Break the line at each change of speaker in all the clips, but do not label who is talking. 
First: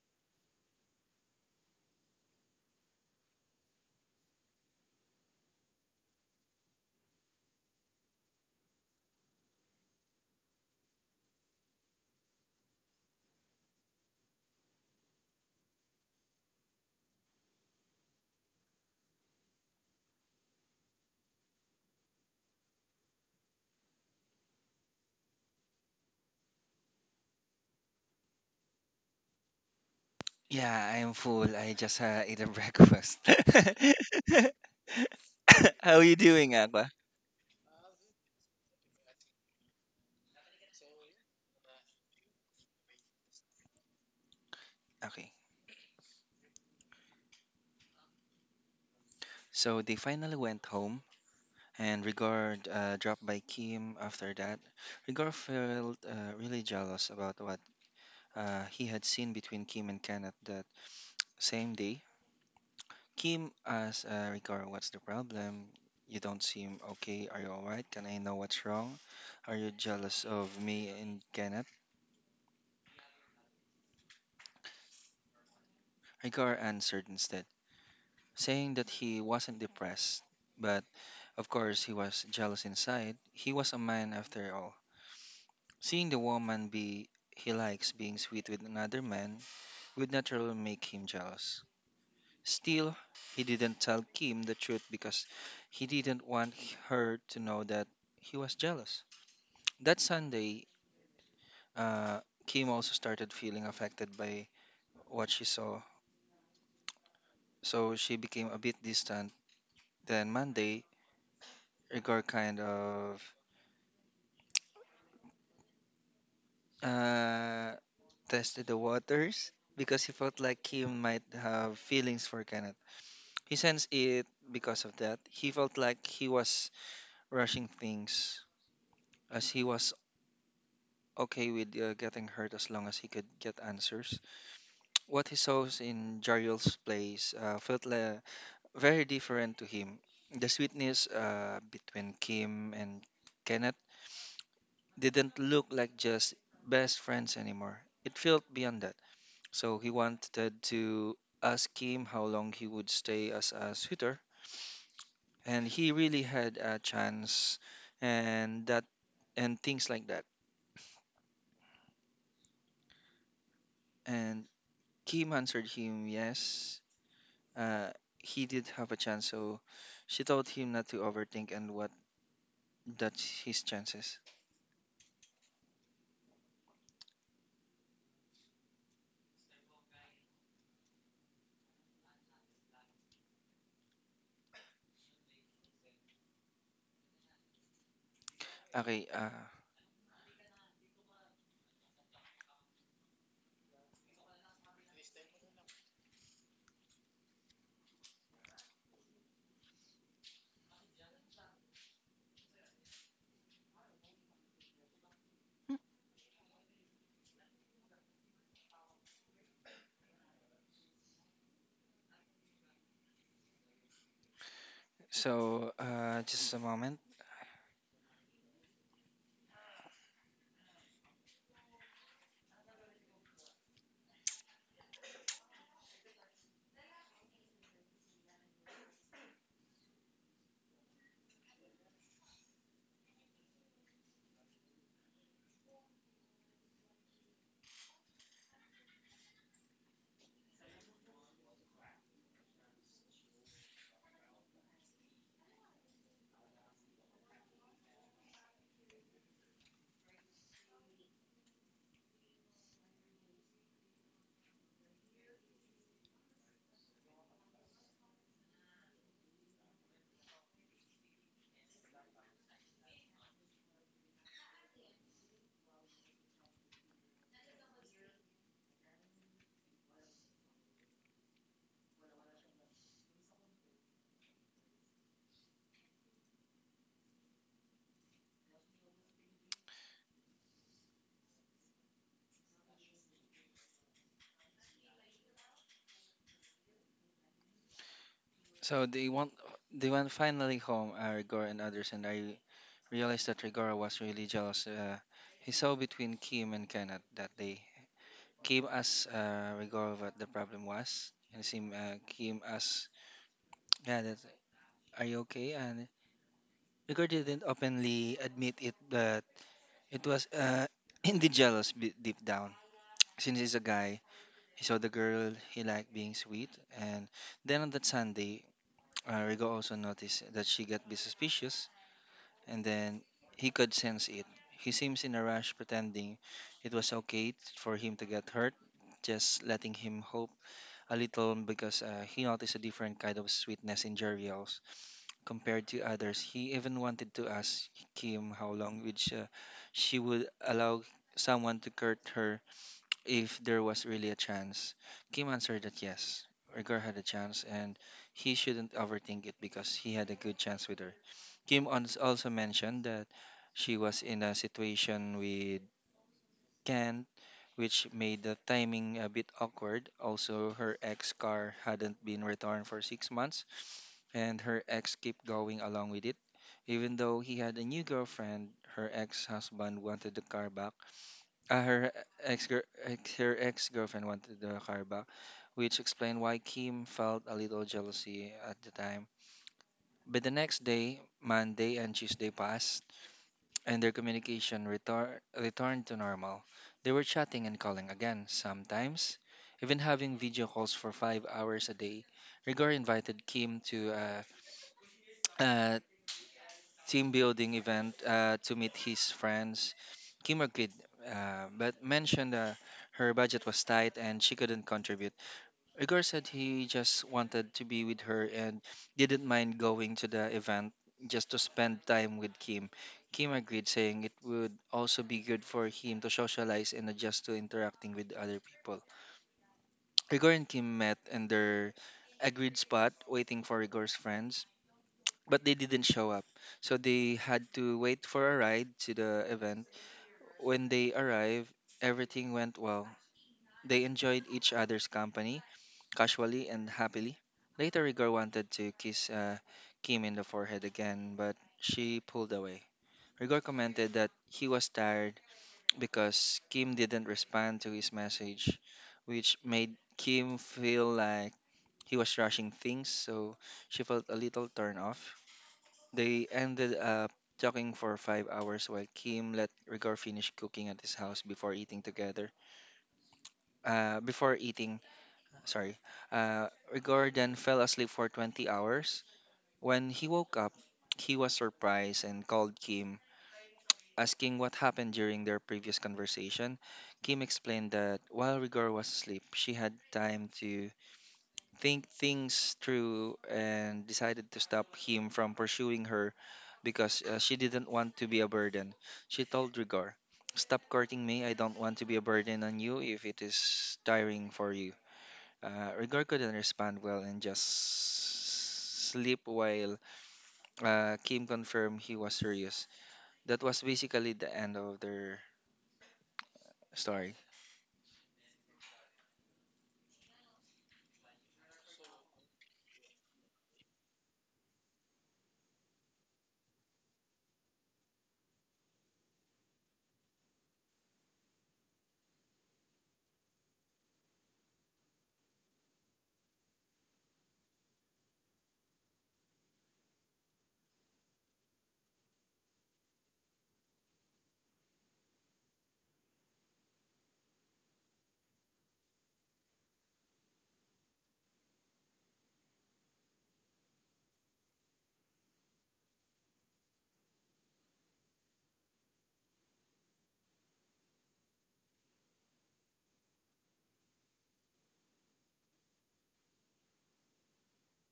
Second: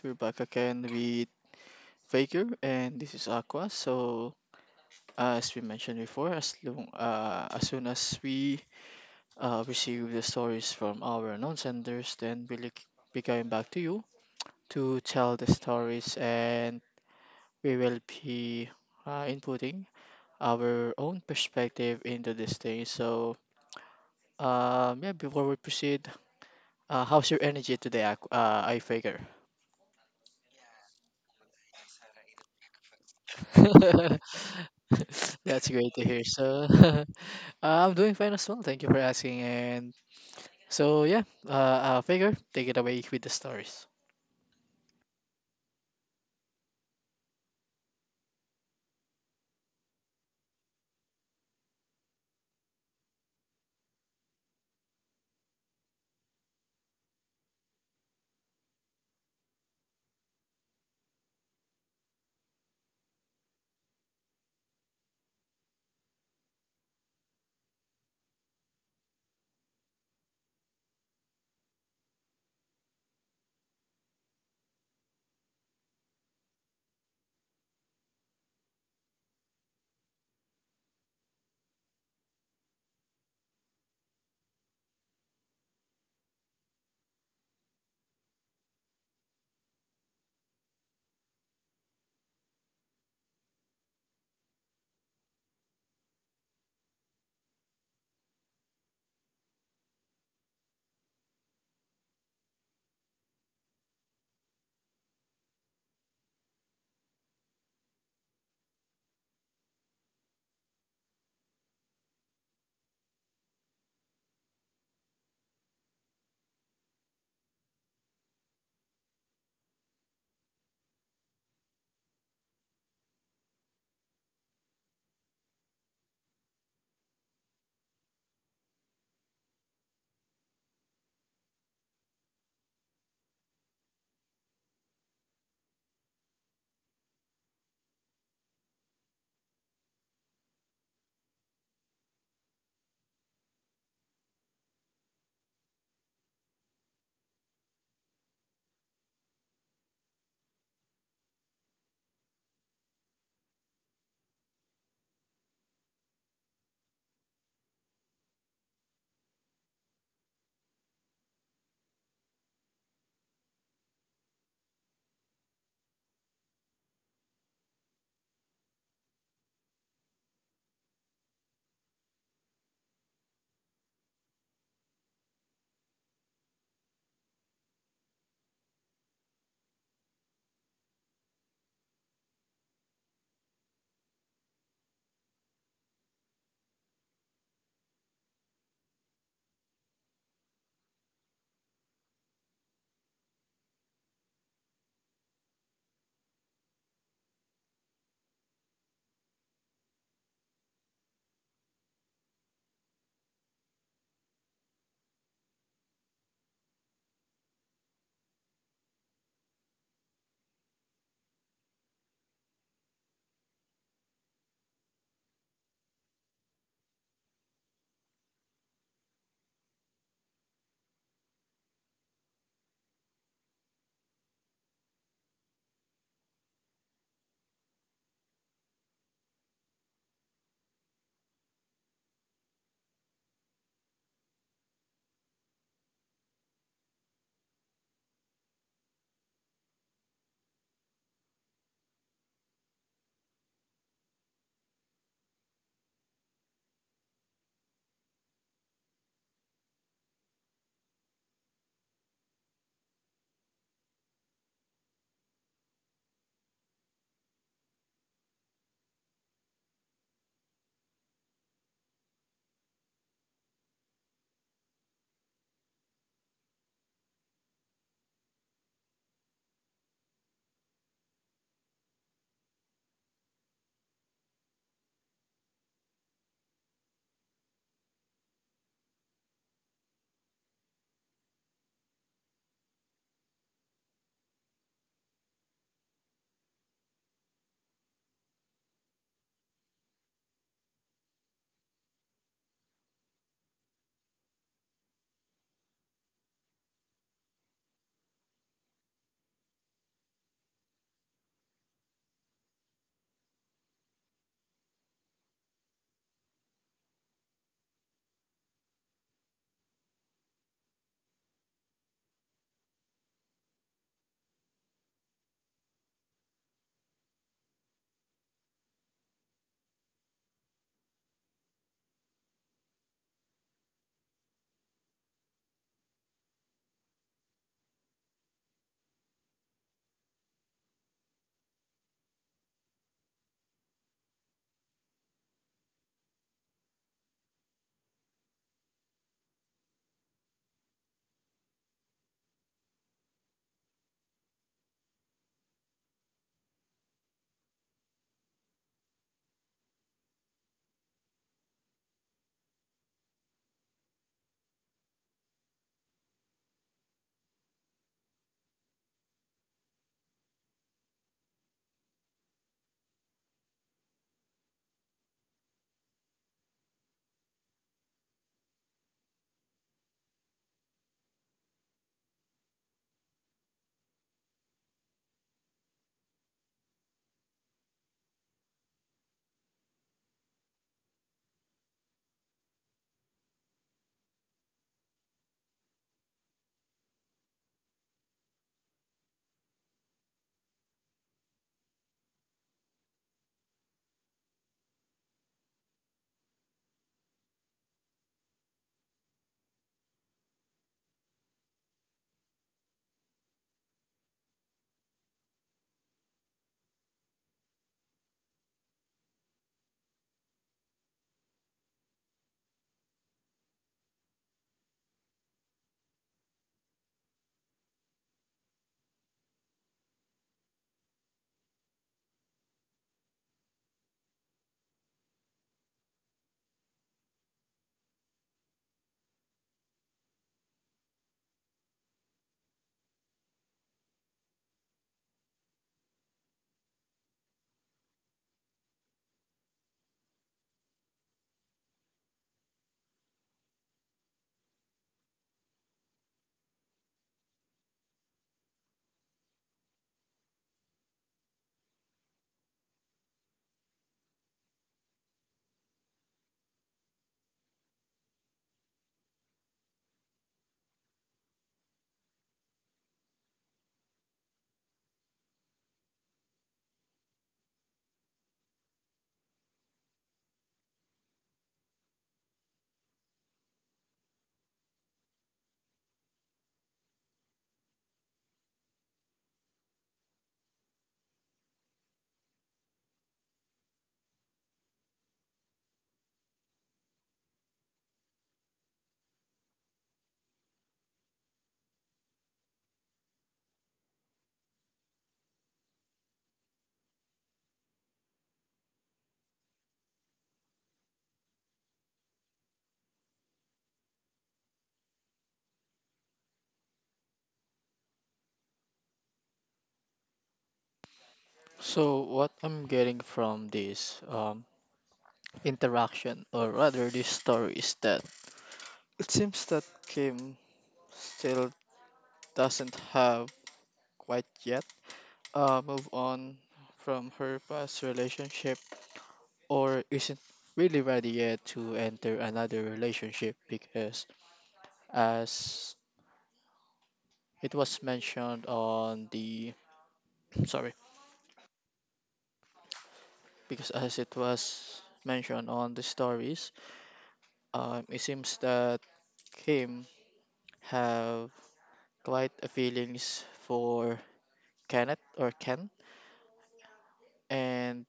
We're back again with Faker, and this is Aqua. So, as we mentioned before, as soon as we receive the stories from our non senders, then we'll be going back to you to tell the stories, and we will be inputting our own perspective into this thing. So, yeah, before we proceed, how's your energy today, Aqu- I Faker?
Yeah, I am full. I just ate a breakfast.
That's great
How are
to
you
hear.
doing,
So,
Aqua?
I'm doing fine as well. Thank you for asking. And so, yeah, figure, take it away with the stories.
Okay. So they finally went home, and Rigor dropped by Kim after that. Rigor felt really jealous about what he had seen between Kim and Kenneth that same day. Kim asked Rigor, "What's the problem? You don't seem okay. Are you alright? Can I know what's wrong? Are you jealous of me and Kenneth?" Rigor answered instead, saying that he wasn't depressed, but of course he was jealous inside. He was a man after all. Seeing the woman be he likes being sweet with another man would naturally make him jealous. Still, he didn't tell Kim the truth because he didn't want her to know that he was jealous. That Sunday, uh, Kim also started feeling affected by what she saw, so she became a bit distant. Then Monday, Igor kind of uh, tested the waters because he felt like he might have feelings for Kenneth. He sensed it because of that. He felt like he was rushing things, as he was okay with getting hurt as long as he could get answers. What he saw in Jariel's place felt le very different to him. The sweetness between Kim and Kenneth didn't look like just best friends anymore. It felt beyond that. So he wanted to ask him how long he would stay as a suitor, and he really had a chance, and that, and things like that. And Kim answered him yes, uh, he did have a chance. So she told him not to overthink and what that's his chances. Okay, so just a moment. So they went finally home, Rigor and others, and I realized that Rigor was really jealous. He saw between Kim and Kenneth that day. Kim asked Rigor what the problem was, and Kim asked, "Yeah, that, are you okay?" And Rigor didn't openly admit it, but it was indeed jealous deep down. Since he's a guy, he saw the girl he liked being sweet, and then on that Sunday, Rigor also noticed that she got a bit suspicious and then he could sense it. He seems in a rush, pretending it was okay for him to get hurt, just letting him hope a little because he noticed a different kind of sweetness in Jeriel's compared to others. He even wanted to ask Kim how long which she would allow someone to hurt her if there was really a chance. Kim answered that yes, Rigor had a chance and he shouldn't overthink it because he had a good chance with her. Kim also mentioned that she was in a situation with Kent, which made the timing a bit awkward. Also, her ex car hadn't been returned for 6 months and her ex kept going along with it. Even though he had a new girlfriend, her ex husband wanted the car back, her ex ex her ex-girlfriend wanted the car back, which explained why Kim felt a little jealousy at the time. But the next day, Monday and Tuesday passed, and their communication retor returned to normal. They were chatting and calling again, sometimes even having video calls for 5 hours a day. Rigor invited Kim to a team building event to meet his friends. Kim agreed, but mentioned her budget was tight and she couldn't contribute. Igor said he just wanted to be with her and didn't mind going to the event just to spend time with Kim. Kim agreed, saying it would also be good for him to socialize and adjust to interacting with other people. Igor and Kim met in their agreed spot, waiting for Igor's friends, but they didn't show up. So they had to wait for a ride to the event. When they arrived, everything went well. They enjoyed each other's company, casually and happily. Later, Rigor wanted to kiss Kim in the forehead again, but she pulled away. Rigor commented that he was tired because Kim didn't respond to his message, which made Kim feel like he was rushing things, so she felt a little turned off. They ended up talking for 5 hours while Kim let Rigor finish cooking at his house before eating together. Before eating, sorry. Rigor then fell asleep for 20 hours. When he woke up, he was surprised and called Kim, asking what happened during their previous conversation. Kim explained that while Rigor was asleep, she had time to think things through and decided to stop him from pursuing her because she didn't want to be a burden. She told Rigor, "Stop courting me. I don't want to be a burden on you if it is tiring for you." Rigor couldn't respond well and just sleep while Kim confirmed he was serious. That was basically the end of their story.
So, what I'm getting from this interaction, or rather, this story, is that it seems that Kim still doesn't have quite yet move on from her past relationship, or isn't really ready yet to enter another relationship because, as it was mentioned on the, sorry, because as it was mentioned on the stories, it seems that Kim have quite a feelings for Kenneth or Ken, and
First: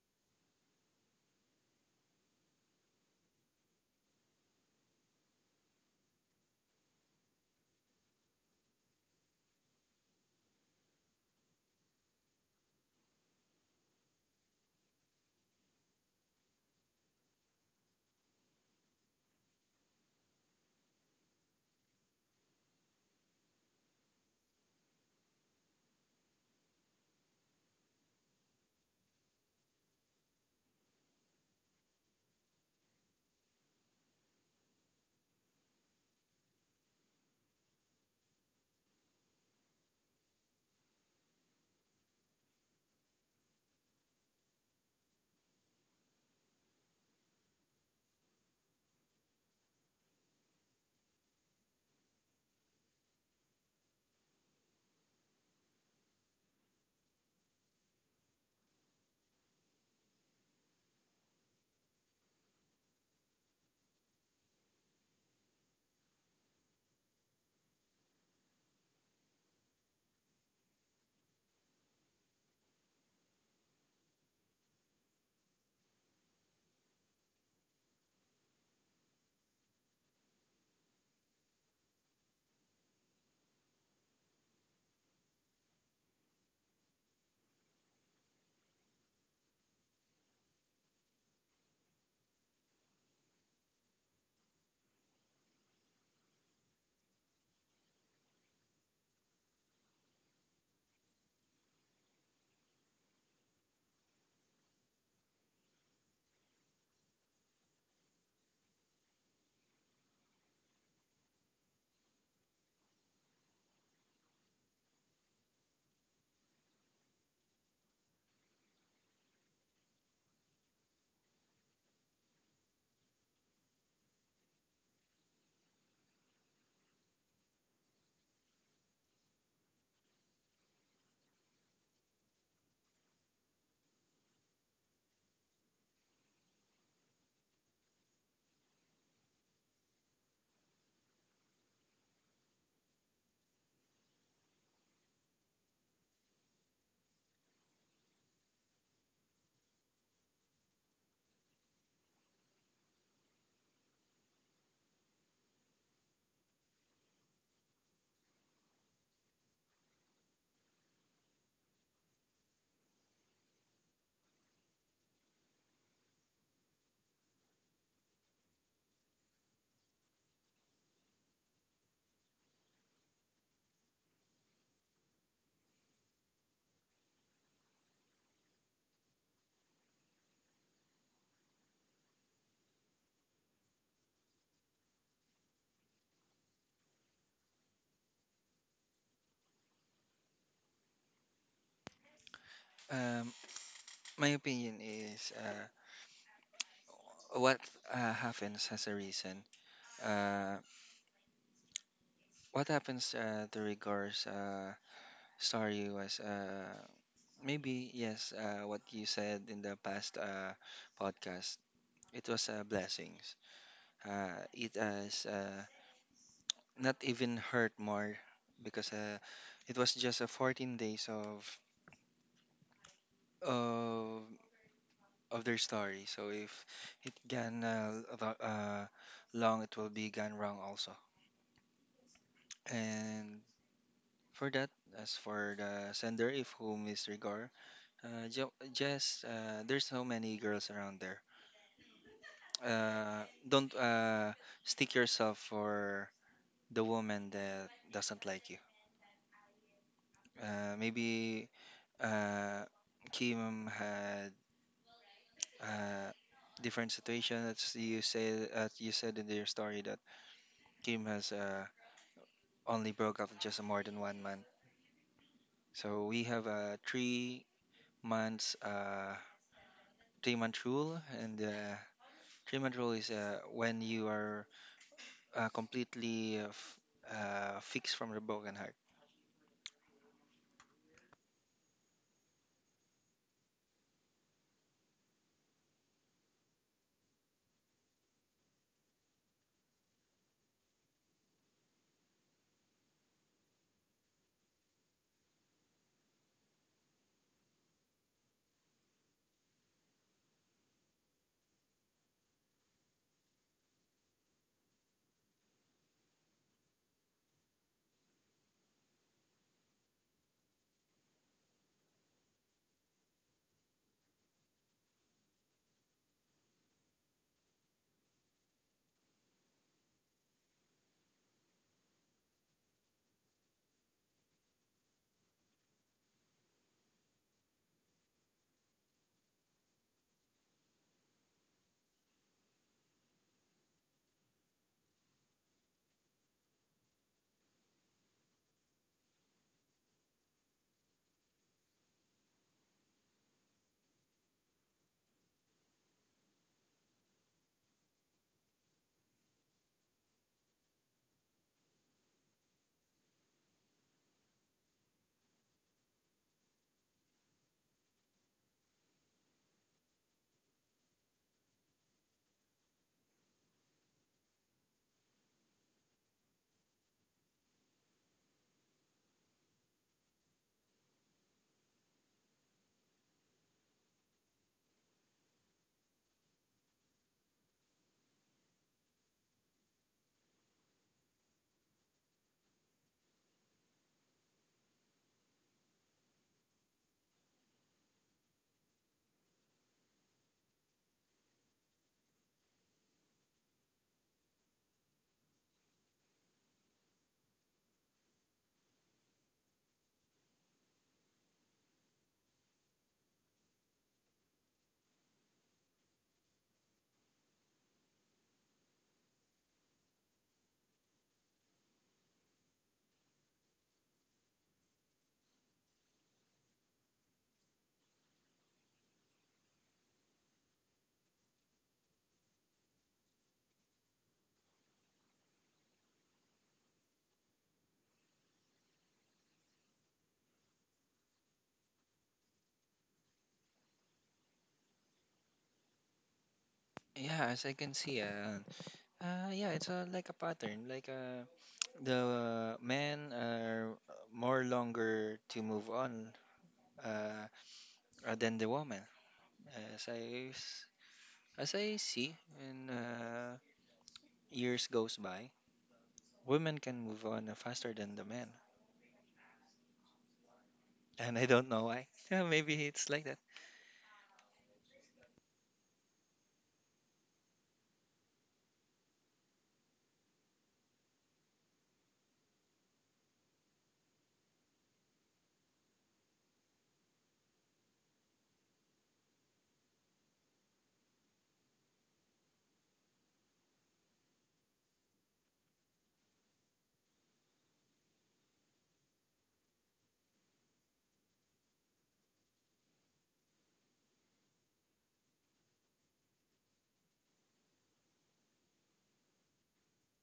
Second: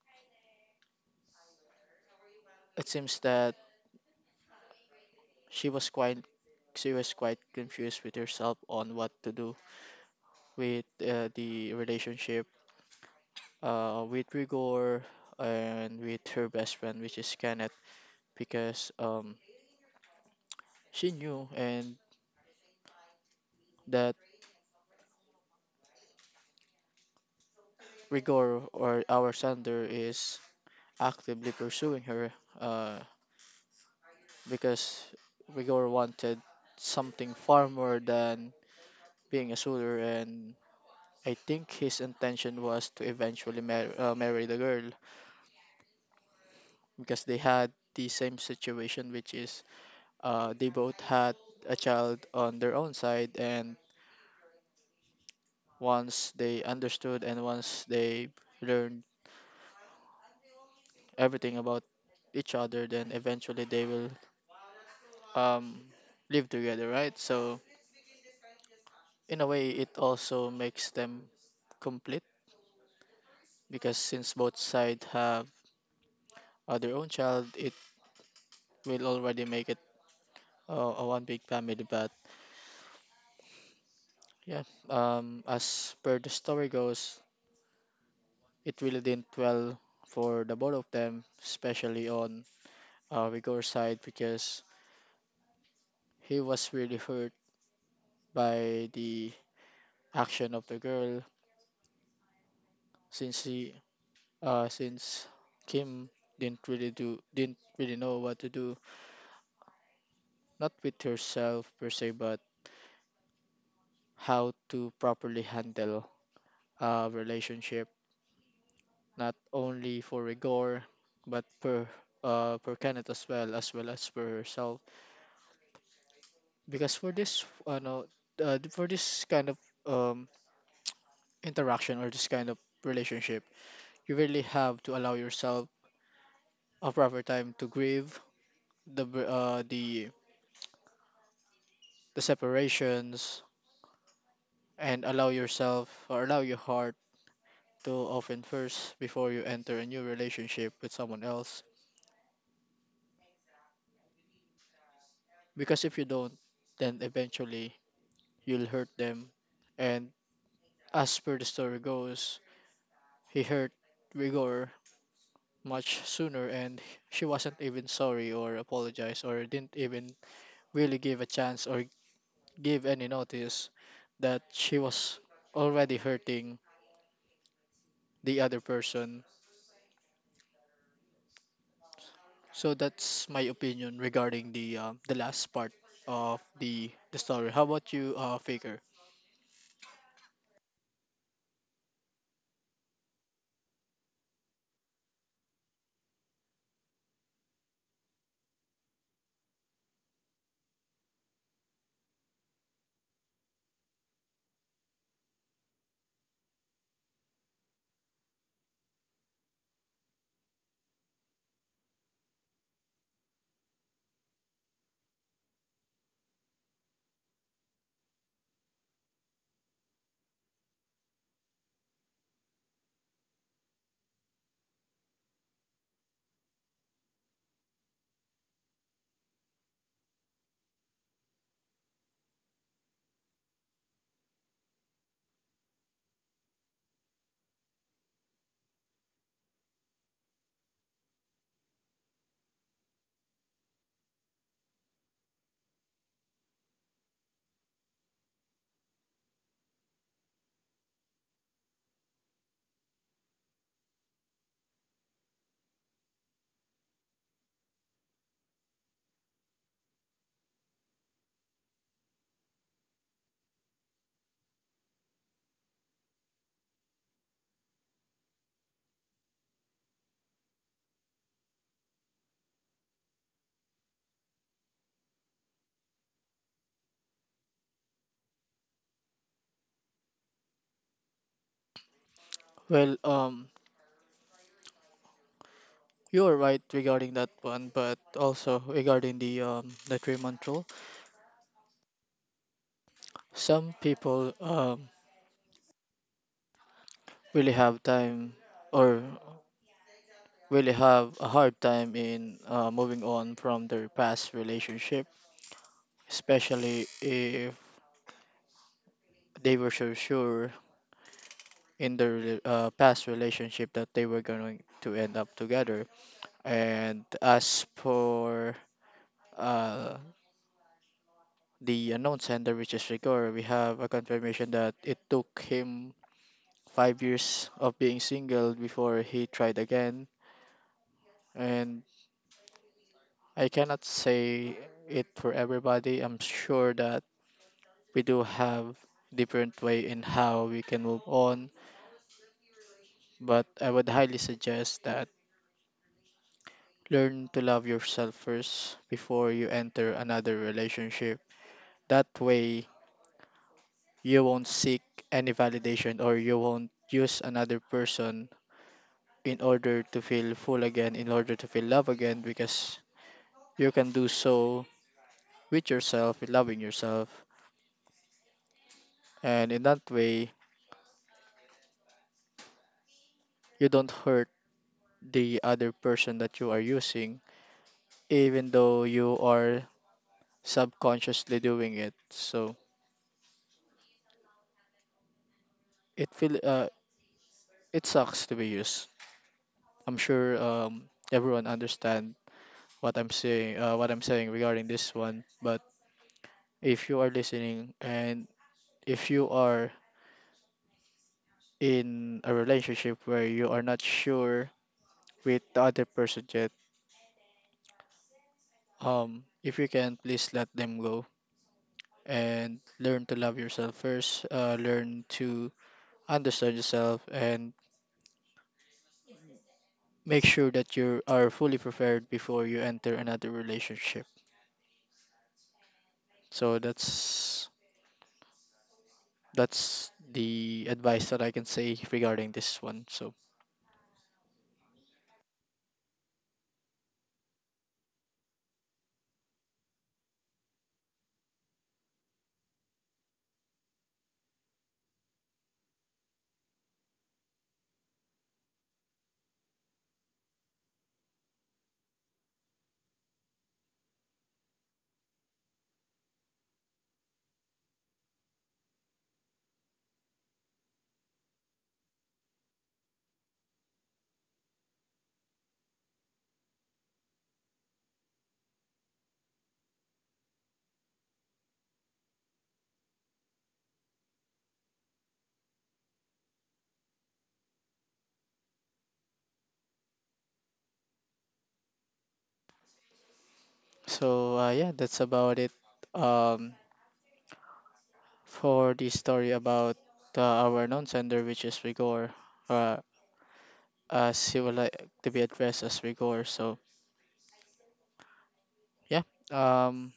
it seems that she was quite she was quite confused with herself on what to do with the relationship with Rigor and with her best friend, which is Kenneth, because she knew and that Rigor or our Sander is actively pursuing her uh, because Rigor wanted something far more than being a suitor, and I think his intention was to eventually marry the girl because they had the same situation, which is they both had a child on their own side, and once they understood and once they learned everything about each other, then eventually they will um, live together, right? So in a way it also makes them complete because since both sides have their own child, it will already make it a one big family. But yeah, as per the story goes, it really didn't well for the both of them, especially on Rigor's side, because he was really hurt by the action of the girl since he since Kim didn't really know what to do, not with herself per se, but how to properly handle a relationship, not only for Rigor, but per Kenneth as well, as well as for herself. Because for this, no, for this kind of um, interaction or this kind of relationship, you really have to allow yourself a proper time to grieve the br- the separations and allow yourself, or allow your heart to open first before you enter a new relationship with someone else. Because if you don't, then eventually you'll hurt them. And as per the story goes, he hurt Rigor much sooner, and she wasn't even sorry or apologized or didn't even really give a chance or give any notice that she was already hurting the other person. So that's my opinion regarding the last part of the story. How about you, Faker?
Um, my opinion is what happens has a reason. Uh, What happens to regards story was maybe yes, what you said in the past podcast. It was blessings. It has not even hurt more because it was just a 14 days of of their story. So if it gone long, it will be gone wrong also. And for that, as for the sender, if whom is regard. Jess, there's so many girls around there. Don't stick yourself for the woman that doesn't like you. Maybe uh, Kim had a different situation. That's you say, you said in your story that Kim has only broke up just more than one month. So we have a 3 months, three-month rule, and three-month rule is when you are completely fixed from the broken heart.
Well, you're right regarding that one, but also regarding the 3-month rule. Some people, really have time or really have a hard time in moving on from their past relationship, especially if they were so sure in their past relationship that they were going to end up together. And as for uh, the unknown sender, which is Rigor, we have a confirmation that it took him 5 years of being single before he tried again. And I cannot say it for everybody. I'm sure that we do have different way in how we can move on, but I would highly suggest that learn to love yourself first before you enter another relationship. That way, you won't seek any validation, or you won't use another person in order to feel full again, in order to feel love again, because you can do so with yourself, with loving yourself. And in that way, you don't hurt the other person that you are using, even though you are subconsciously doing it. So it feel uh, it sucks to be used. I'm sure, everyone understand what I'm saying regarding this one. But if you are listening, and if you are in a relationship where you are not sure with the other person yet, if you can please let them go and learn to love yourself first, learn to understand yourself, and make sure that you are fully prepared before you enter another relationship. So that's the advice that I can say regarding this one. So
Yeah, as I can see, yeah, it's like a pattern. Like the men are more longer to move on uh, than the woman. As I s- as I see, when years goes by, women can move on faster than the men, and I don't know why. Yeah, maybe it's like that.
yeah, that's about it. Um, for the story about our non-sender, which is Rigor, uh, as he would like to be addressed as Rigor. So yeah, um.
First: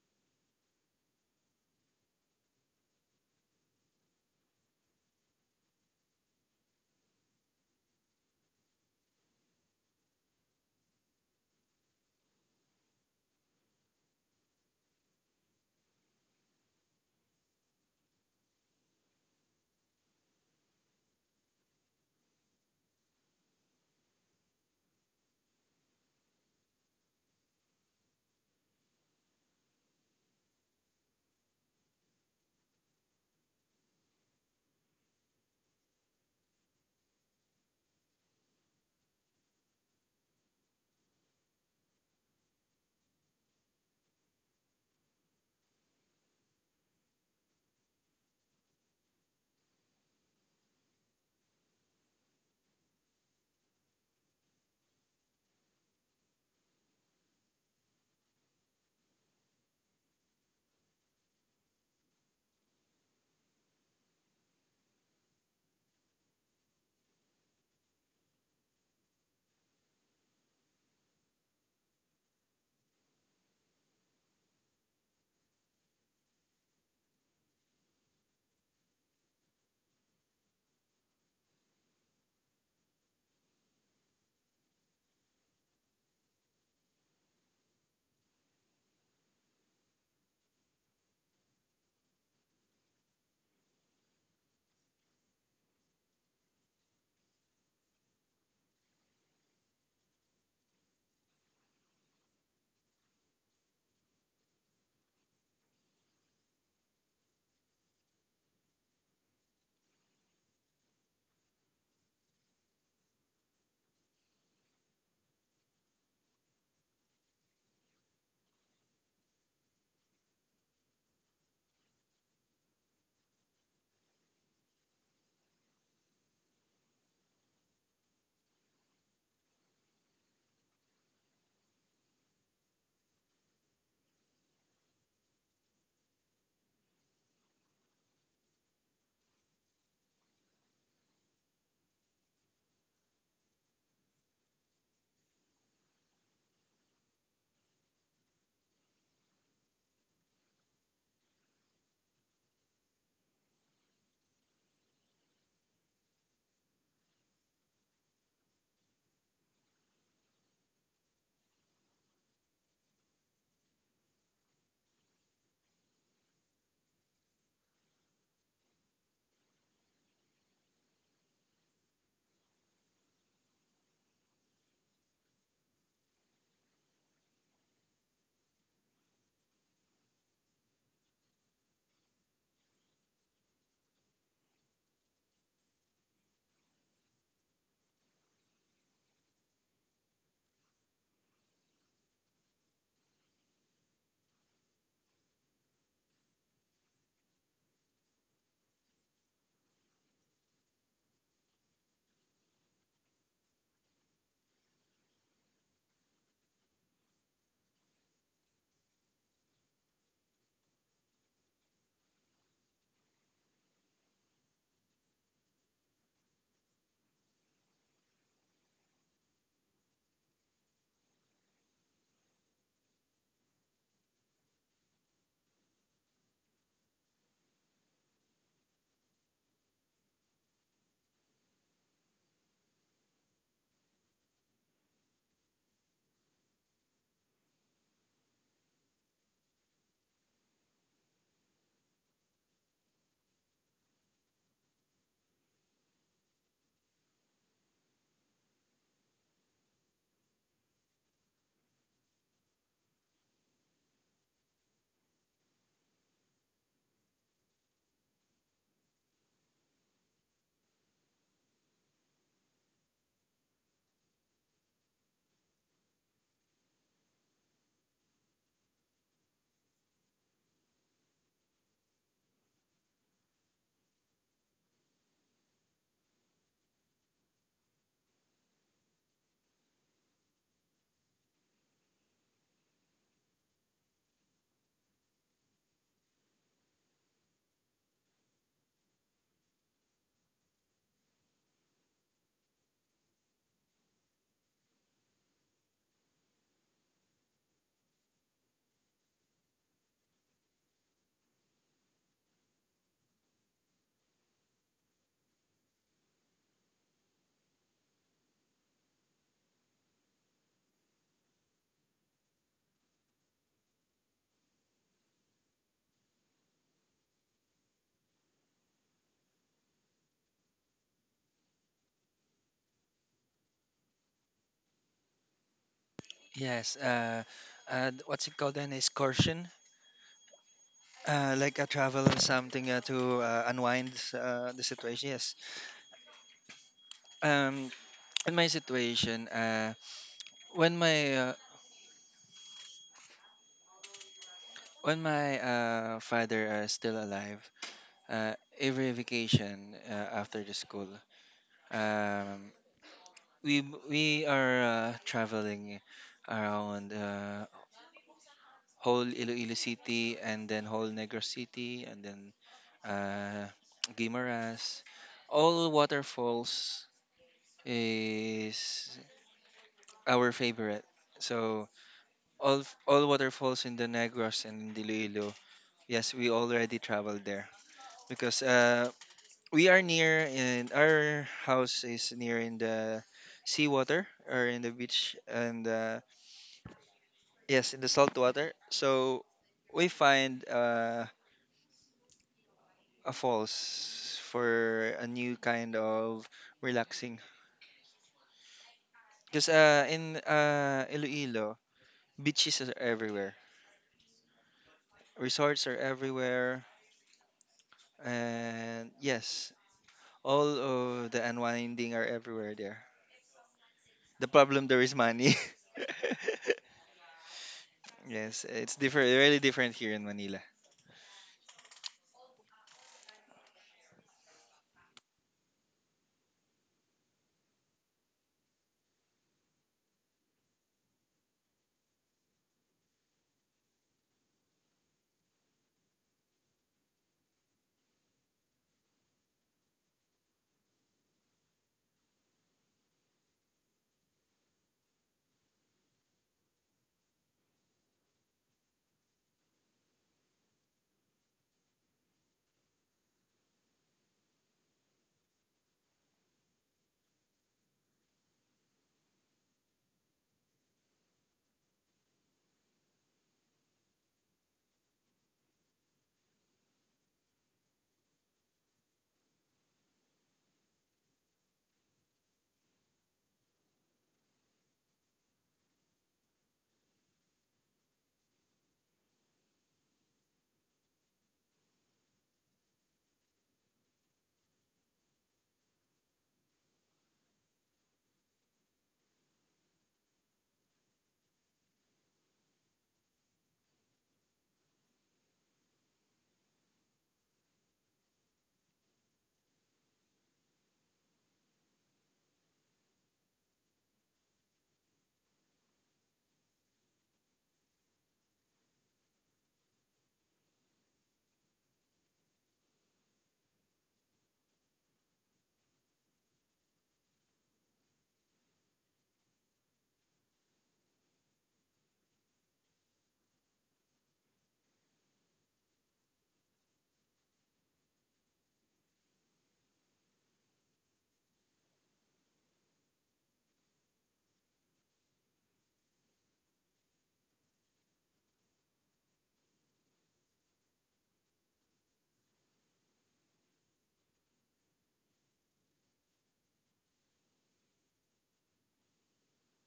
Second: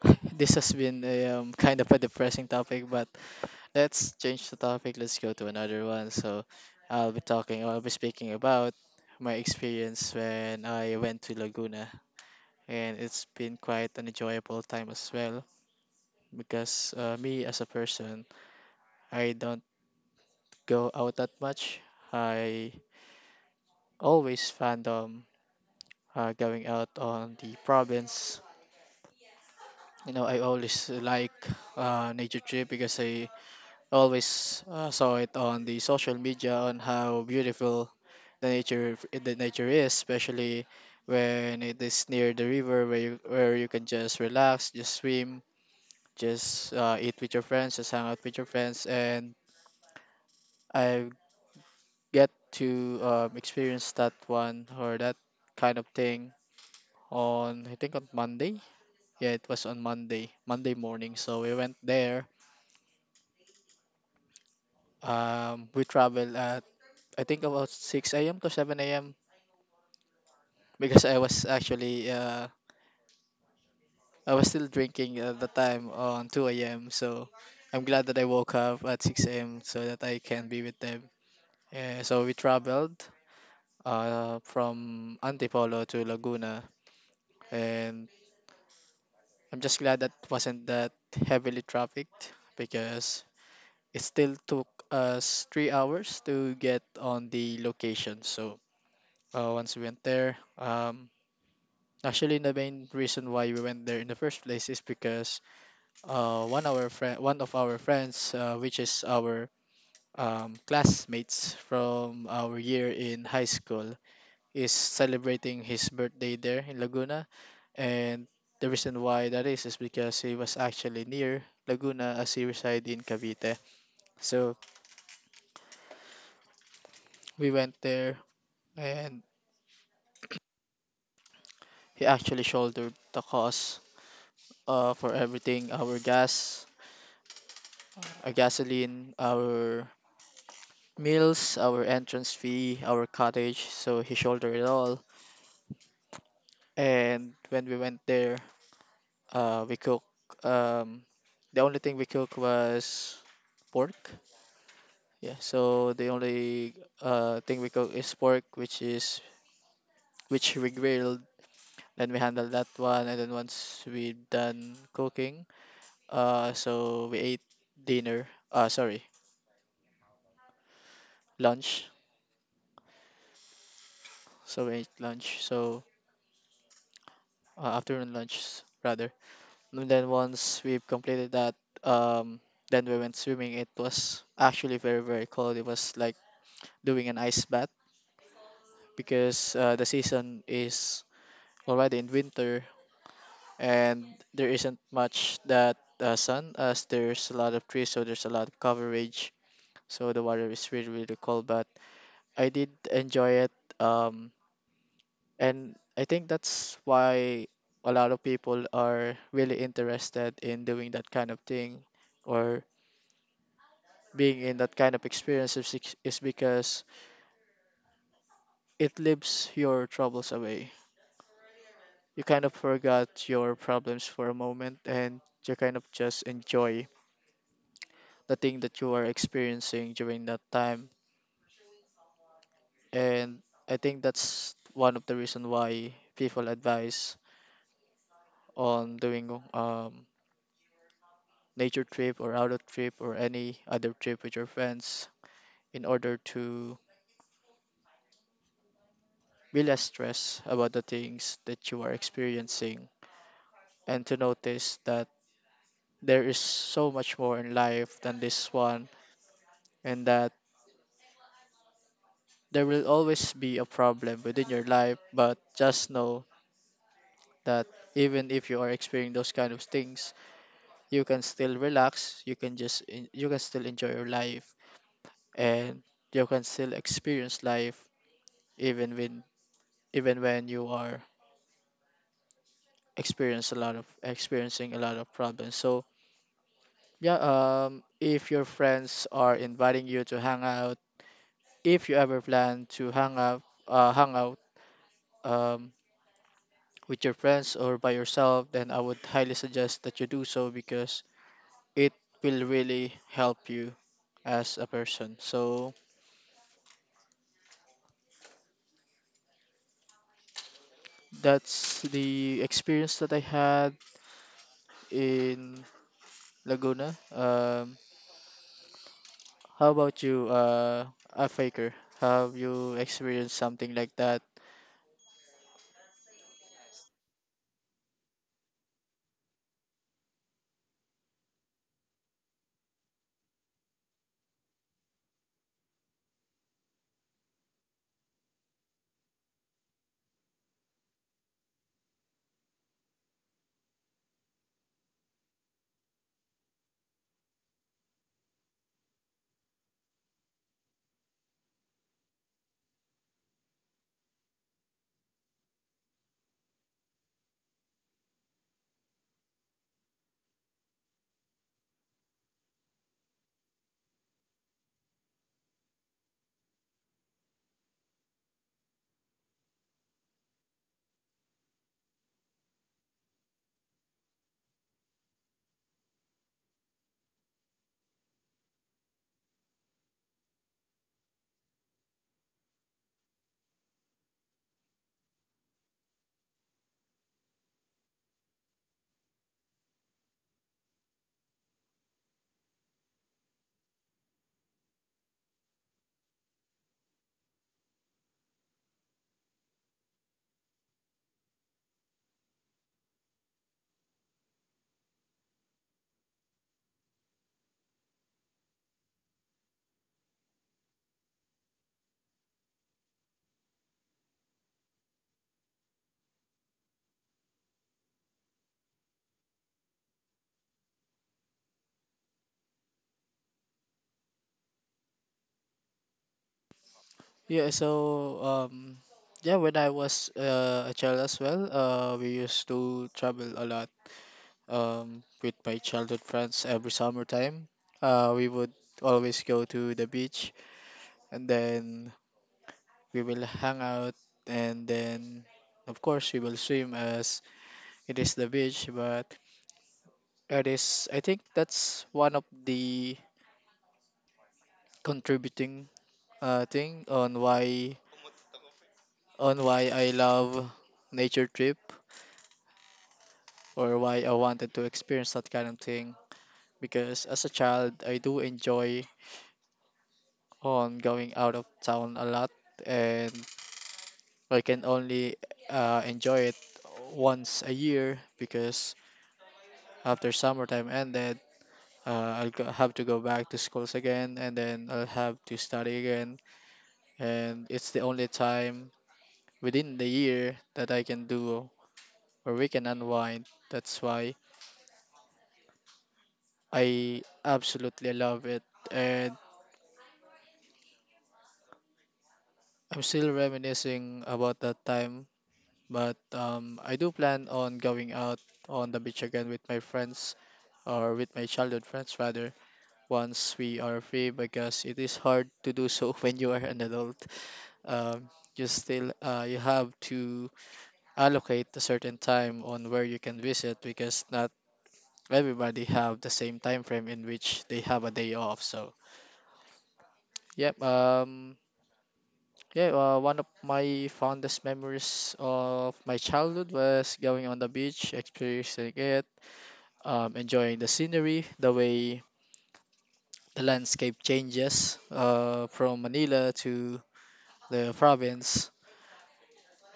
This has been a kind of a depressing topic, but let's change the topic. Let's go to another one. So, I'll be speaking about my experience when I went to Laguna, and it's been quite an enjoyable time as well because me as a person, I don't go out that much. I always fandom going out on the province. You know, I always like nature trip because I always saw it on the social media on how beautiful the nature is, especially when it is near the river where you can just relax, just swim, just eat with your friends, just hang out with your friends, and I get to experience that one or that kind of thing on, I think on Monday. Yeah, it was on Monday, Monday morning. So we went there. We traveled at, I think, about 6 a.m. to 7 a.m. because I was still drinking at the time on 2 a.m. So I'm glad that I woke up at 6 a.m. so that I can be with them. So we traveled from Antipolo to Laguna, and I'm just glad that wasn't that heavily trafficked because it still took us 3 hours to get on the location. So once we went there, actually the main reason why we went there in the first place is because one of our friends, which is our classmates from our year in high school, is celebrating his birthday there in Laguna, and the reason why that is because he was actually near Laguna as he resided in Cavite. So we went there, and he actually shouldered the cost for everything: our gasoline, our meals, our entrance fee, our cottage. So he shouldered it all. And when we went there, we cook. Um, the only thing we cook was pork. Yeah, so the only thing we cook is pork, which we grilled. Then we handled that one, and then once we done cooking, so we ate dinner. Sorry, lunch. So we ate lunch. So afternoon lunch rather. And then once we've completed that, um, then we went swimming. It was actually very, very cold. It was like doing an ice bath because the season is already in winter, and there isn't much that sun as there's a lot of trees, so there's a lot of coverage. So the water is really, really cold, but I did enjoy it. Um, and I think that's why a lot of people are really interested in doing that kind of thing, or being in that kind of experience is, is because it lifts your troubles away. You kind of forgot your problems for a moment, and you kind of just enjoy the thing that you are experiencing during that time. And I think that's one of the reason why people advise on doing nature trip or out trip or any other trip with your friends in order to be less stressed about the things that you are experiencing, and to notice that there is so much more in life than this one, and that there will always be a problem within your life. But just know that even if you are experiencing those kind of things, you can still relax. You can just you can still enjoy your life, and you can still experience life even when even when you are experience a lot of experiencing a lot of problems. So yeah, if your friends are inviting you to hang out, if you ever plan to hang out, uh, hang out um, with your friends or by yourself, then I would highly suggest that you do so because it will really help you as a person. So that's the experience that I had in Laguna. How about you, a Faker? Have you experienced something like that?
Yes. What's it called then? Is like a travel or something to unwind the situation. Yes. Um, in my situation, when my uh, when my father is still alive, uh, every vacation after the school, um, we b- we are traveling around whole Iloilo City and then whole Negros City and then uh, Guimaras. All waterfalls is our favorite. So all waterfalls in the Negros and in Iloilo. Yes, we already traveled there because we are near and our house is near in the seawater or in the beach and yes, in the salt water. So we find a falls for a new kind of relaxing because in Iloilo, beaches are everywhere, resorts are everywhere. And yes, all of the unwinding are everywhere there. The problem there is money. yes, it's different, really different here in Manila.
Yeah, so yeah, when I was a child as well, we used to travel a lot with my childhood friends every summertime. We would always go to the beach, and then we will hang out, and then of course we will swim as it is the beach. But it is I think that's one of the contributing thing on why I love nature trip, or why I wanted to experience that kind of thing because as a child I do enjoy on going out of town a lot, and I can only enjoy it once a year because after summertime ended, have to go back to schools again, and then I'll have to study again. And it's the only time within the year that I can do, or we can unwind. That's why I absolutely love it. And I'm still reminiscing about that time. But I do plan on going out on the beach again with my friends, or with my childhood friends rather, once we are free because it is hard to do so when you are an adult. Um, you still you have to allocate a certain time on where you can visit because not everybody have the same time frame in which they have a day off. So yep. Yeah, one of my fondest memories of my childhood was going on the beach, experiencing it, enjoying the scenery, the way the landscape changes from Manila to the province,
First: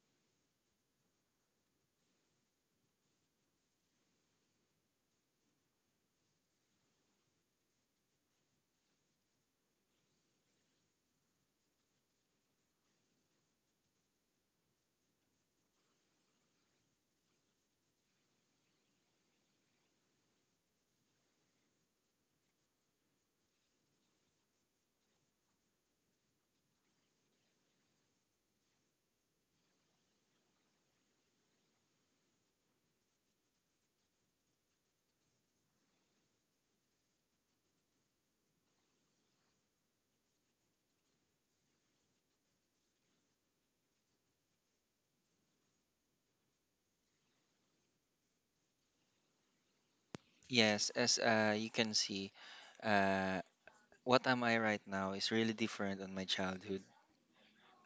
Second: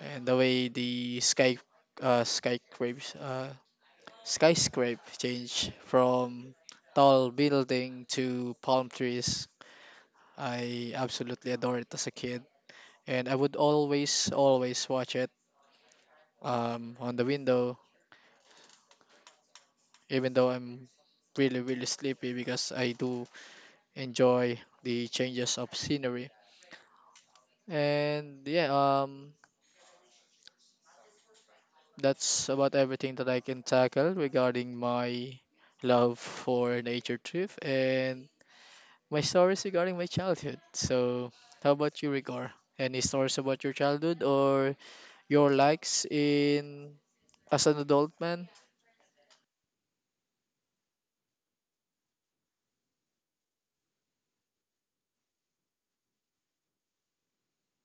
and the way the sky uh, skyscrapes uh, skyscrape change from tall building to palm trees. I absolutely adore it as a kid, and I would always watch it on the window, even though I'm really really sleepy because I do enjoy the changes of scenery. And yeah, that's about everything that I can tackle regarding my love for nature trip and my stories regarding my childhood. So, how about you, Rigor? Any stories about your childhood or your likes in as an adult man?
Yes, as you can see, uh, what am I right now is really different on my childhood.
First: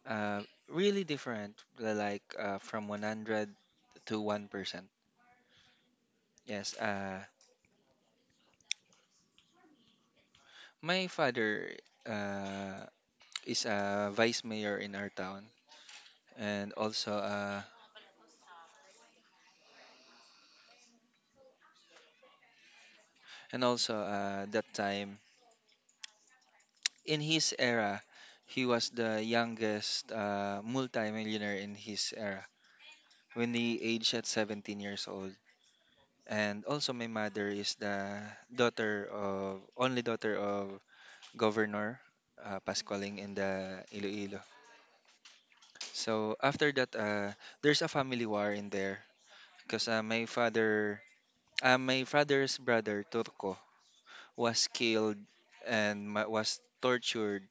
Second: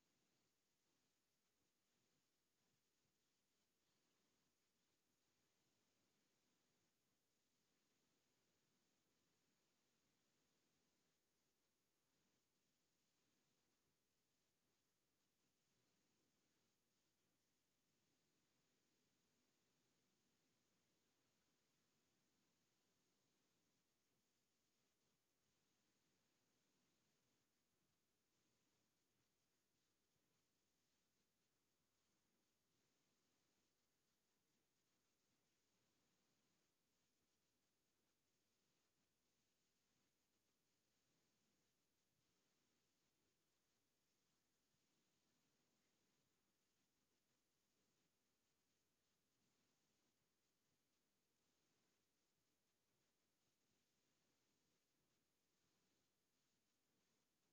Uh, really different, from 100 to 1%. Yes, my father uh, is a vice mayor in our town, and also that time in his era, he was the youngest multi-millionaire in his era when he aged at 17 years old. And also, my mother is the daughter of only daughter of Governor Pascualing in the Iloilo. So after that, there's a family war in there because my father's brother Turco was killed and was tortured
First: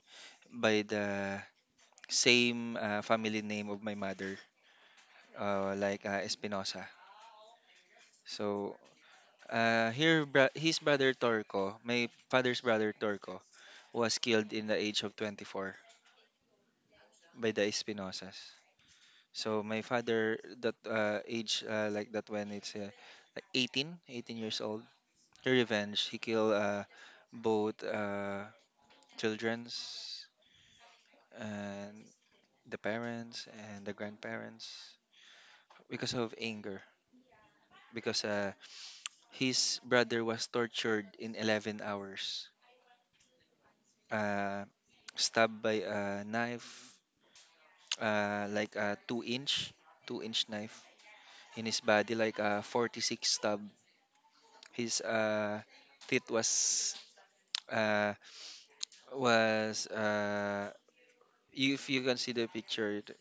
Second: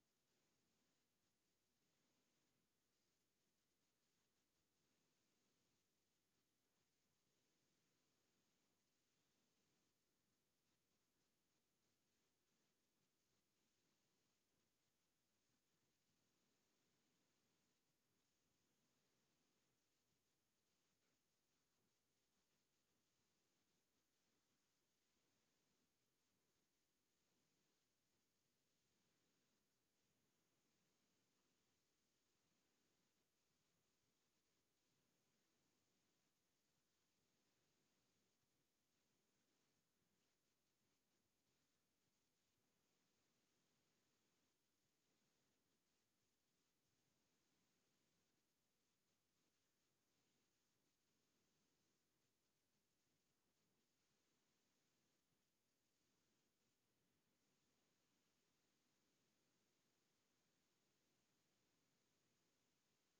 by the same family name of my mother, Espinosa. So his brother Torco, my father's brother Torco, was killed in the age of 24 by the Espinosas. So my father, that age like that when it's like 18 years old, he revenge. He killed both childrens and the parents and the grandparents because of anger because his brother was tortured in 11 hours, uh, stabbed by a knife, like a 2-inch knife in his body, like a 46 stab. His uh, teeth was, uh, was, uh, if you can see the picture, it-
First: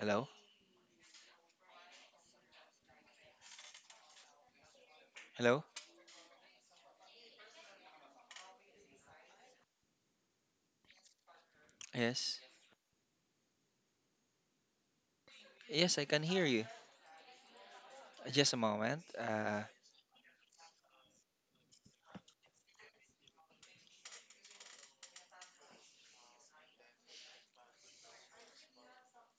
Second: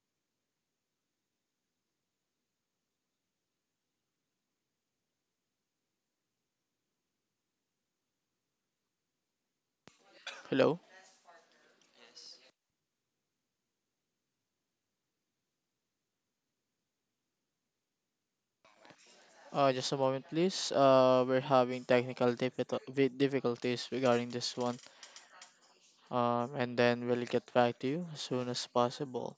hello? Hello?
Hello.
Yes? Yes, I can hear you. Just a moment.
Just a moment, please. We're having technical difficulties regarding this one. And then we'll get back to you as soon as possible.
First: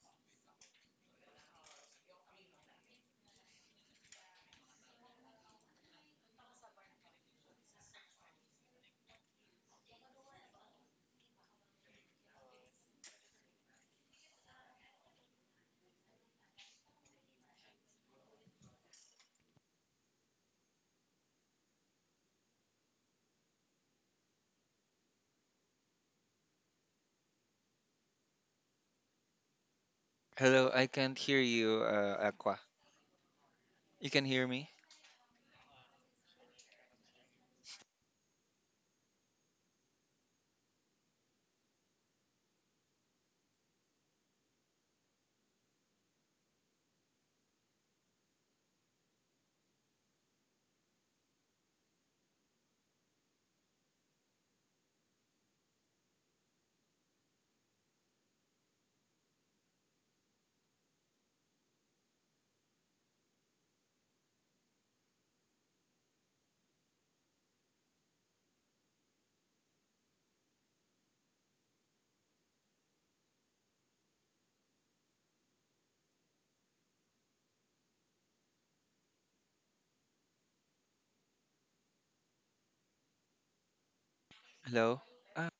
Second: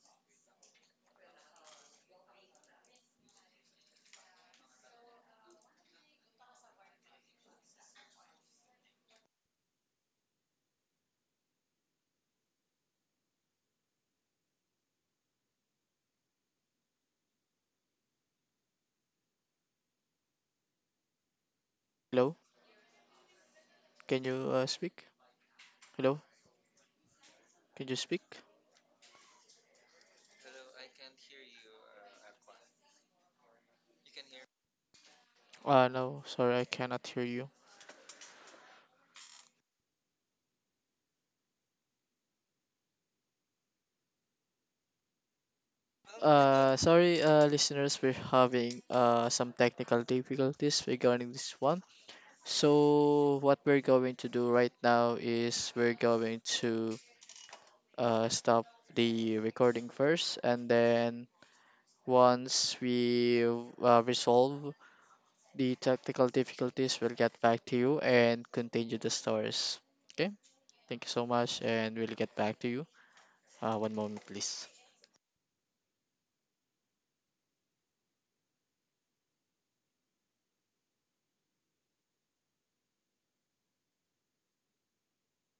Hello. Can you speak? Hello. Can you speak?
Hello, I can't hear you, Aqua. You can hear me?
No, sorry, I cannot hear you. Sorry, listeners, we're having some technical difficulties regarding this one. So, what we're going to do right now is we're going to stop the recording first, and then once we resolve the technical difficulties, we'll get back to you and continue the stories. Okay, thank you so much, and we'll get back to you. One moment, please.
Hello? Ah,